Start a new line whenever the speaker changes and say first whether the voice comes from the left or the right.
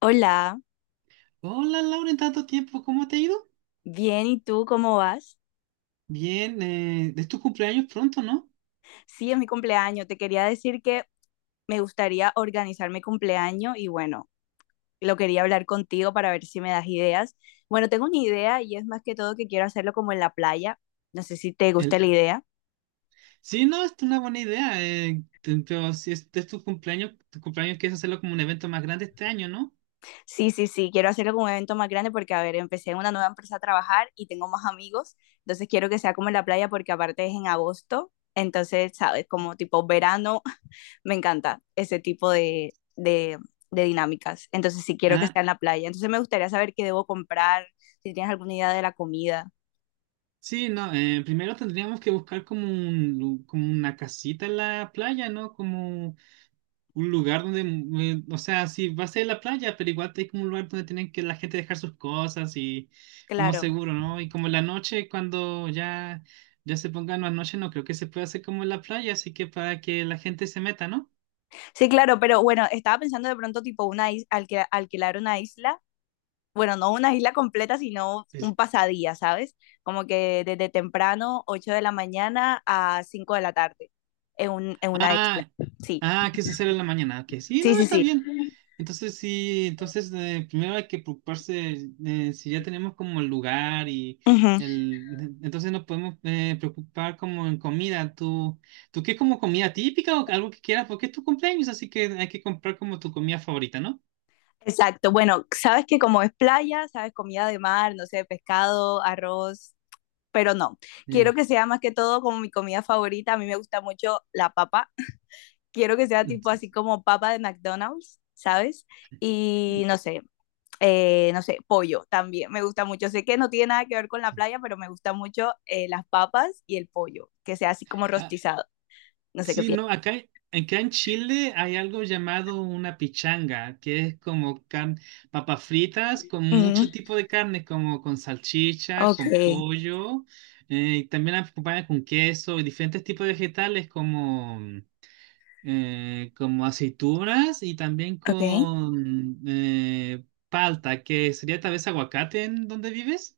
left: Hola,
right: Hola Laura, en tanto tiempo, ¿cómo te ha ido?
left: bien, ¿y tú cómo vas?
right: Bien, es tu cumpleaños pronto, ¿no?
left: Sí, es mi cumpleaños. Te quería decir que me gustaría organizar mi cumpleaños y bueno, lo quería hablar contigo para ver si me das ideas. Bueno, tengo una idea y es más que todo que quiero hacerlo como en la playa. No sé si te gusta
right: El...
left: la idea.
right: Sí, no, es una buena idea, pero si es tu cumpleaños, quieres hacerlo como un evento más grande este año, ¿no?
left: Sí, sí, sí, quiero hacerlo como un evento más grande porque, a ver, empecé en una nueva empresa a trabajar y tengo más amigos, entonces quiero que sea como en la playa porque aparte es en agosto, entonces, ¿sabes? Como tipo verano, me encanta ese tipo de dinámicas. Entonces, si sí quiero que
right: Ah,
left: sea en la playa, entonces me gustaría saber qué debo comprar, si tienes alguna idea de la comida.
right: sí, no, primero tendríamos que buscar como un como una casita en la playa, ¿no? Como un lugar donde, o sea, sí, va a ser la playa, pero igual hay como un lugar donde tienen que la gente dejar sus cosas y como
left: Claro,
right: seguro, ¿no? Y como en la noche, cuando ya se pongan las noches, no creo que se pueda hacer como en la playa, así que para que la gente se meta, ¿no?
left: sí, claro, pero bueno, estaba pensando de pronto tipo una is alquil alquilar una isla, bueno, no una isla completa, sino
right: Es-
left: un pasadía, ¿sabes? Como que desde temprano, 8 de la mañana a 5 de la tarde, en una isla.
right: Ah.
left: Sí,
right: ¿Qué es hacer en la mañana? Que sí,
left: sí,
right: no,
left: sí,
right: está
left: sí.
right: bien. Entonces sí, entonces primero hay que preocuparse, si ya tenemos como el lugar y entonces nos podemos, preocupar como en comida. ¿Tú qué como comida típica o algo que quieras? Porque es tu cumpleaños, así que hay que comprar como tu comida favorita, ¿no?
left: Exacto, bueno, sabes que como es playa, sabes comida de mar, no sé, pescado, arroz, pero no, quiero
right: Mm,
left: que sea más que todo como mi comida favorita, a mí me gusta mucho la papa, quiero que sea
right: mm,
left: tipo
right: sí.
left: así como papa de McDonald's, ¿sabes? Y no sé, no sé, pollo también, me gusta mucho, sé que no tiene nada que ver con la
right: Sí.
left: playa, pero me gusta mucho las papas y el pollo, que sea así como rostizado, no sé qué
right: Sí,
left: piensas.
right: no, acá en Chile hay algo llamado una pichanga, que es como papas fritas con
left: Mm,
right: mucho tipo de carne, como con salchicha,
left: ok,
right: con pollo, y también las acompañan con queso y diferentes tipos de vegetales como, como aceitunas y también
left: ok.
right: con palta, que sería tal vez aguacate en donde vives.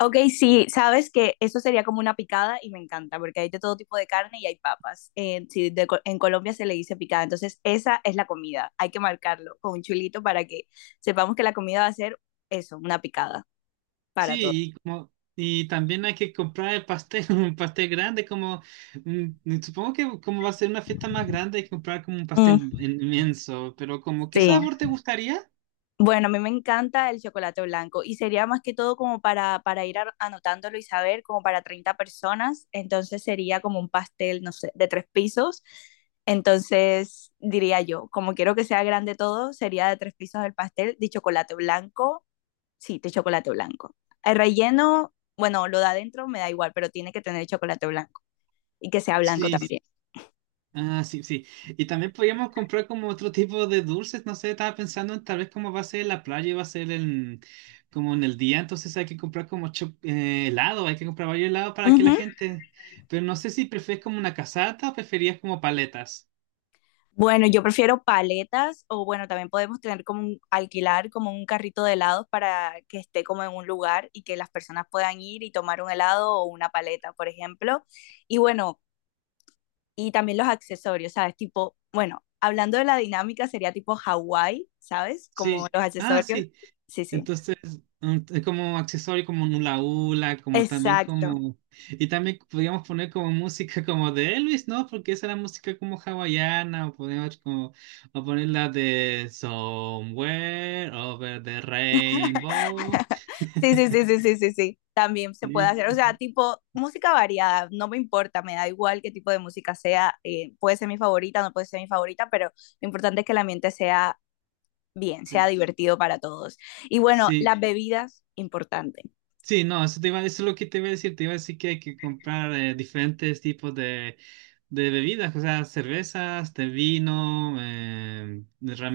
left: Ok, sí, sabes que eso sería como una picada y me encanta porque hay de todo tipo de carne y hay papas. Sí, en Colombia se le dice picada, entonces esa es la comida. Hay que marcarlo con un chulito para que sepamos que la comida va a ser eso, una picada para todos.
right: Sí, y como y también hay que comprar el pastel, un pastel grande como, supongo que como va a ser una fiesta más grande hay que comprar como un pastel
left: Mm,
right: inmenso, pero como qué
left: sí.
right: sabor te gustaría?
left: Bueno, a mí me encanta el chocolate blanco y sería más que todo como para anotándolo y saber, como para 30 personas, entonces sería como un pastel, no sé, de 3 pisos, entonces diría yo, como quiero que sea grande todo, sería de 3 pisos el pastel de chocolate blanco, sí, de chocolate blanco. El relleno, bueno, lo da adentro me da igual, pero tiene que tener chocolate blanco y que sea blanco
right: Sí,
left: también.
right: ah, sí, sí. Y también podríamos comprar como otro tipo de dulces, no sé, estaba pensando en tal vez, como va a ser la playa y va a ser en como en el día, entonces hay que comprar como helado, hay que comprar varios helados para que la gente, pero no sé si prefieres como una casata o preferías como paletas.
left: Bueno, yo prefiero paletas o bueno, también podemos tener como un, alquilar como un carrito de helados para que esté como en un lugar y que las personas puedan ir y tomar un helado o una paleta, por ejemplo. Y bueno, y también los accesorios, ¿sabes? Tipo, bueno, hablando de la dinámica sería tipo Hawái, ¿sabes? Como
right: Sí.
left: los
right: Ah,
left: accesorios.
right: sí.
left: Sí, sí.
right: Entonces, es como accesorio como un hula hula, como también
left: Exacto.
right: como... Y también podríamos poner como música como de Elvis, ¿no? Porque esa era música como hawaiana, o podemos como... O poner la de Somewhere Over the Rainbow.
left: Sí, sí, sí, sí, sí, sí, sí. También se puede
right: Sí,
left: hacer, o sea, tipo música variada, no me importa, me da igual qué tipo de música sea, puede ser mi favorita, no puede ser mi favorita, pero lo importante es que el ambiente sea bien, sea
right: sí,
left: divertido para todos. Y bueno,
right: sí.
left: las bebidas, importante.
right: Sí, no, eso, eso es lo que te iba a decir. Te iba a decir que hay que comprar, diferentes tipos de bebidas, o sea, cervezas, de vino.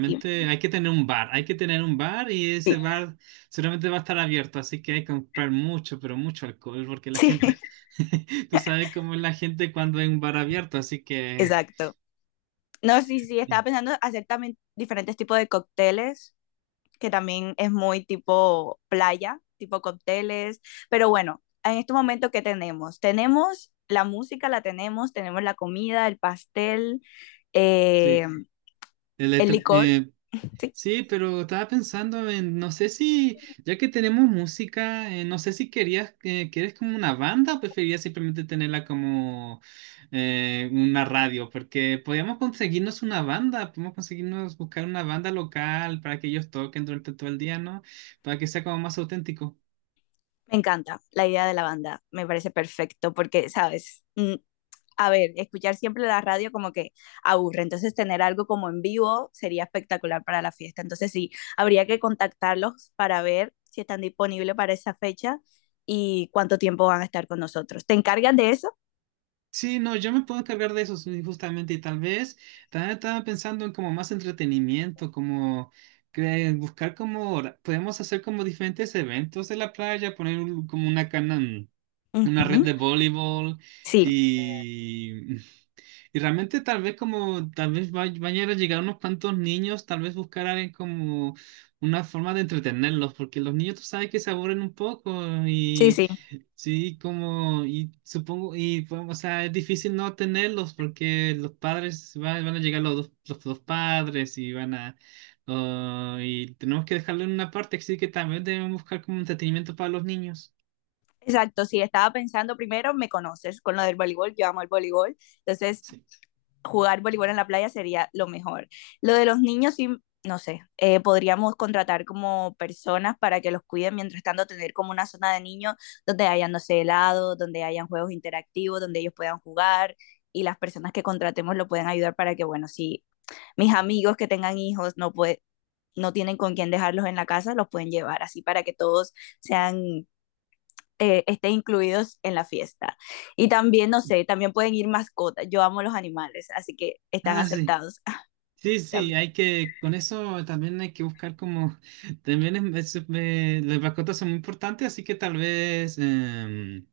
left: Sí,
right: hay que tener un bar, hay que tener un bar y ese
left: sí,
right: bar seguramente va a estar abierto, así que hay que comprar mucho, pero mucho alcohol, porque la
left: sí,
right: gente, tú sabes cómo es la gente cuando hay un bar abierto, así que
left: exacto. No, sí, sí,
right: eh,
left: estaba pensando hacer también diferentes tipos de cócteles que también es muy tipo playa, tipo cócteles, pero bueno, en este momento, ¿qué tenemos? Tenemos la música, la tenemos, tenemos la comida, el pastel, eh,
right: sí.
left: el licor,
right: El,
left: sí,
right: Sí, pero estaba pensando en, no sé si, ya que tenemos música, no sé si querías, quieres como una banda o preferirías simplemente tenerla como una radio, porque podríamos conseguirnos una banda, podemos conseguirnos buscar una banda local para que ellos toquen durante todo el día, ¿no? Para que sea como más auténtico.
left: me encanta la idea de la banda, me parece perfecto porque, sabes, mm, a ver, escuchar siempre la radio como que aburre, entonces tener algo como en vivo sería espectacular para la fiesta. Entonces sí, habría que contactarlos para ver si están disponibles para esa fecha y cuánto tiempo van a estar con nosotros. ¿Te encargan de eso?
right: Sí, no, yo me puedo encargar de eso sí, justamente, y tal vez también estaba pensando en como más entretenimiento, como buscar como podemos hacer como diferentes eventos de la playa, poner como una cana, una red
left: Ujú.
right: de voleibol,
left: Sí,
right: y y realmente tal vez, como tal vez vayan a llegar unos cuantos niños, tal vez buscar a alguien como una forma de entretenerlos, porque los niños tú sabes que se aburren un poco.
left: sí, sí.
right: Sí, como, y supongo, y bueno, o sea, es difícil no tenerlos porque los padres van, a llegar los dos padres y van a, oh, y tenemos que dejarlo en una parte, así que también debemos buscar como entretenimiento para los niños.
left: Exacto, sí, estaba pensando primero, me conoces con lo del voleibol, yo amo el voleibol, entonces
right: Sí.
left: jugar voleibol en la playa sería lo mejor. Lo de los niños, sí, no sé, podríamos contratar como personas para que los cuiden, mientras tanto tener como una zona de niños donde hayan, no sé, helado, donde hayan juegos interactivos, donde ellos puedan jugar y las personas que contratemos lo pueden ayudar para que, bueno, si mis amigos que tengan hijos no pueden no tienen con quién dejarlos en la casa, los pueden llevar así para que todos sean estén incluidos en la fiesta. Y también, no sé, también pueden ir mascotas. Yo amo los animales, así que están
right: Ah, sí.
left: aceptados.
right: Sí, sí, hay que, con eso también hay que buscar como, también las mascotas son muy importantes, así que tal vez,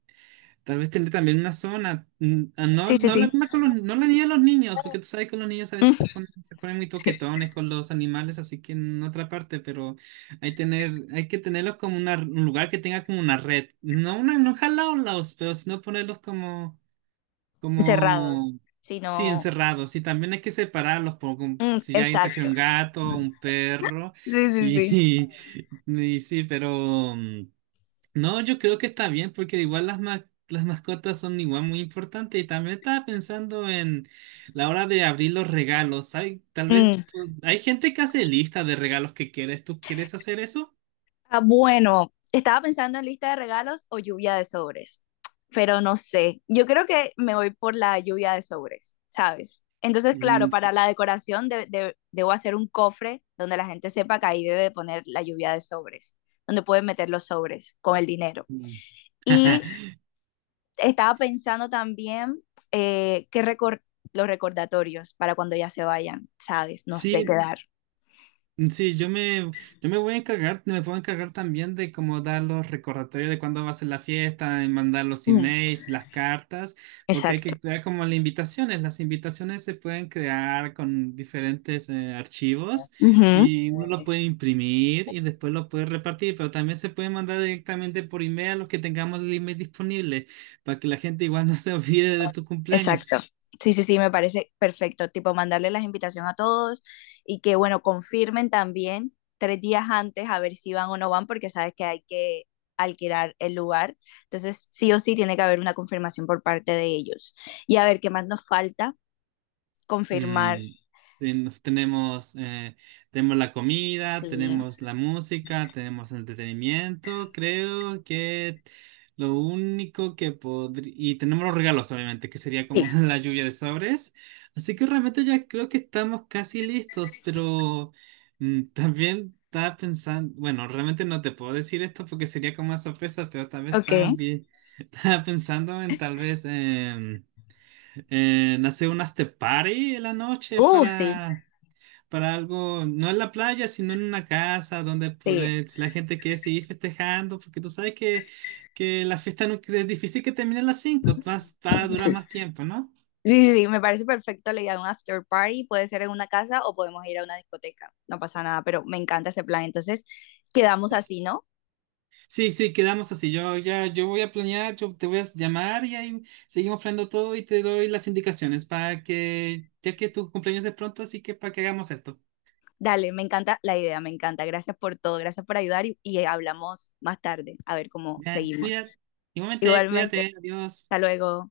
right: tal vez tener también una zona, ah, no,
left: Sí, sí,
right: no la
left: sí.
right: misma con los, no la ni a los niños, porque tú sabes que los niños a veces se
left: Mm,
right: ponen, se ponen muy
left: sí.
right: toquetones con los animales, así que en otra parte, pero hay, tener, hay que tenerlos como un lugar que tenga como una red, no una, no jalarlos, pero sino ponerlos como, como,
left: Encerrados. Si
right: sí,
left: no,
right: encerrados, y también hay que separarlos,
left: mm,
right: si ya alguien trajera
left: exacto.
right: un gato, un perro,
left: Sí, sí, sí.
right: y, y sí, pero... no, yo creo que está bien porque igual las las mascotas son igual muy importantes, y también estaba pensando en la hora de abrir los regalos. Hay, tal vez
left: Mm.
right: hay gente que hace lista de regalos que quieres. ¿Tú quieres hacer eso?
left: Ah, bueno, estaba pensando en lista de regalos o lluvia de sobres, pero no sé. Yo creo que me voy por la lluvia de sobres, ¿sabes? Entonces, claro,
right: Mm,
left: para la decoración debo hacer un cofre donde la gente sepa que ahí debe de poner la lluvia de sobres, donde pueden meter los sobres con el dinero.
right: mm.
left: Y estaba pensando también eh, que recor- los recordatorios para cuando ya se vayan, ¿sabes? No sé qué
right: Sí,
left: dar.
right: sí, yo me voy a encargar, me puedo encargar también de como dar los recordatorios de cuándo va a ser la fiesta, de mandar los
left: Mm,
right: emails, las cartas, porque hay
left: exacto.
right: que crear como las invitaciones. Las invitaciones se pueden crear con diferentes, archivos, y uno lo puede imprimir y después lo puede repartir, pero también se puede mandar directamente por email a los que tengamos el email disponible, para que la gente igual no se olvide de tu cumpleaños.
left: Exacto. Sí, sí, sí, me parece perfecto. Tipo, mandarle las invitaciones a todos y que, bueno, confirmen también 3 días antes a ver si van o no van, porque sabes que hay que alquilar el lugar. Entonces, sí o sí tiene que haber una confirmación por parte de ellos. Y a ver, ¿qué más nos falta? Confirmar.
right: Mm, tenemos, la comida,
left: Sí.
right: tenemos la música, tenemos entretenimiento. Creo que lo único que podría... Y tenemos los regalos, obviamente, que sería
left: Sí.
right: como la lluvia de sobres. Así que realmente ya creo que estamos casi listos, pero también estaba pensando... Bueno, realmente no te puedo decir esto porque sería como una sorpresa, pero tal vez
left: Ok.
right: estaba, estaba pensando en tal vez... en hacer un after party en la noche,
left: Sí.
right: para algo, no en la playa, sino en una casa donde
left: Sí.
right: si la gente quiere seguir festejando, porque tú sabes que, la fiesta es difícil que termine a las 5 más, va a durar
left: Sí.
right: más tiempo, ¿no?
left: Sí, sí, me parece perfecto la idea de un after party. Puede ser en una casa o podemos ir a una discoteca. No pasa nada, pero me encanta ese plan. Entonces, quedamos así, ¿no?
right: Sí, sí, quedamos así. Yo voy a planear, yo te voy a llamar y ahí seguimos planeando todo y te doy las indicaciones para que, ya que tu cumpleaños es pronto, así que para que hagamos esto.
left: Dale, me encanta la idea, me encanta. Gracias por todo, gracias por ayudar y hablamos más tarde, a ver cómo
right: Ya,
left: seguimos.
right: cuídate, igualmente,
left: Igualmente,
right: cuídate, adiós.
left: hasta luego.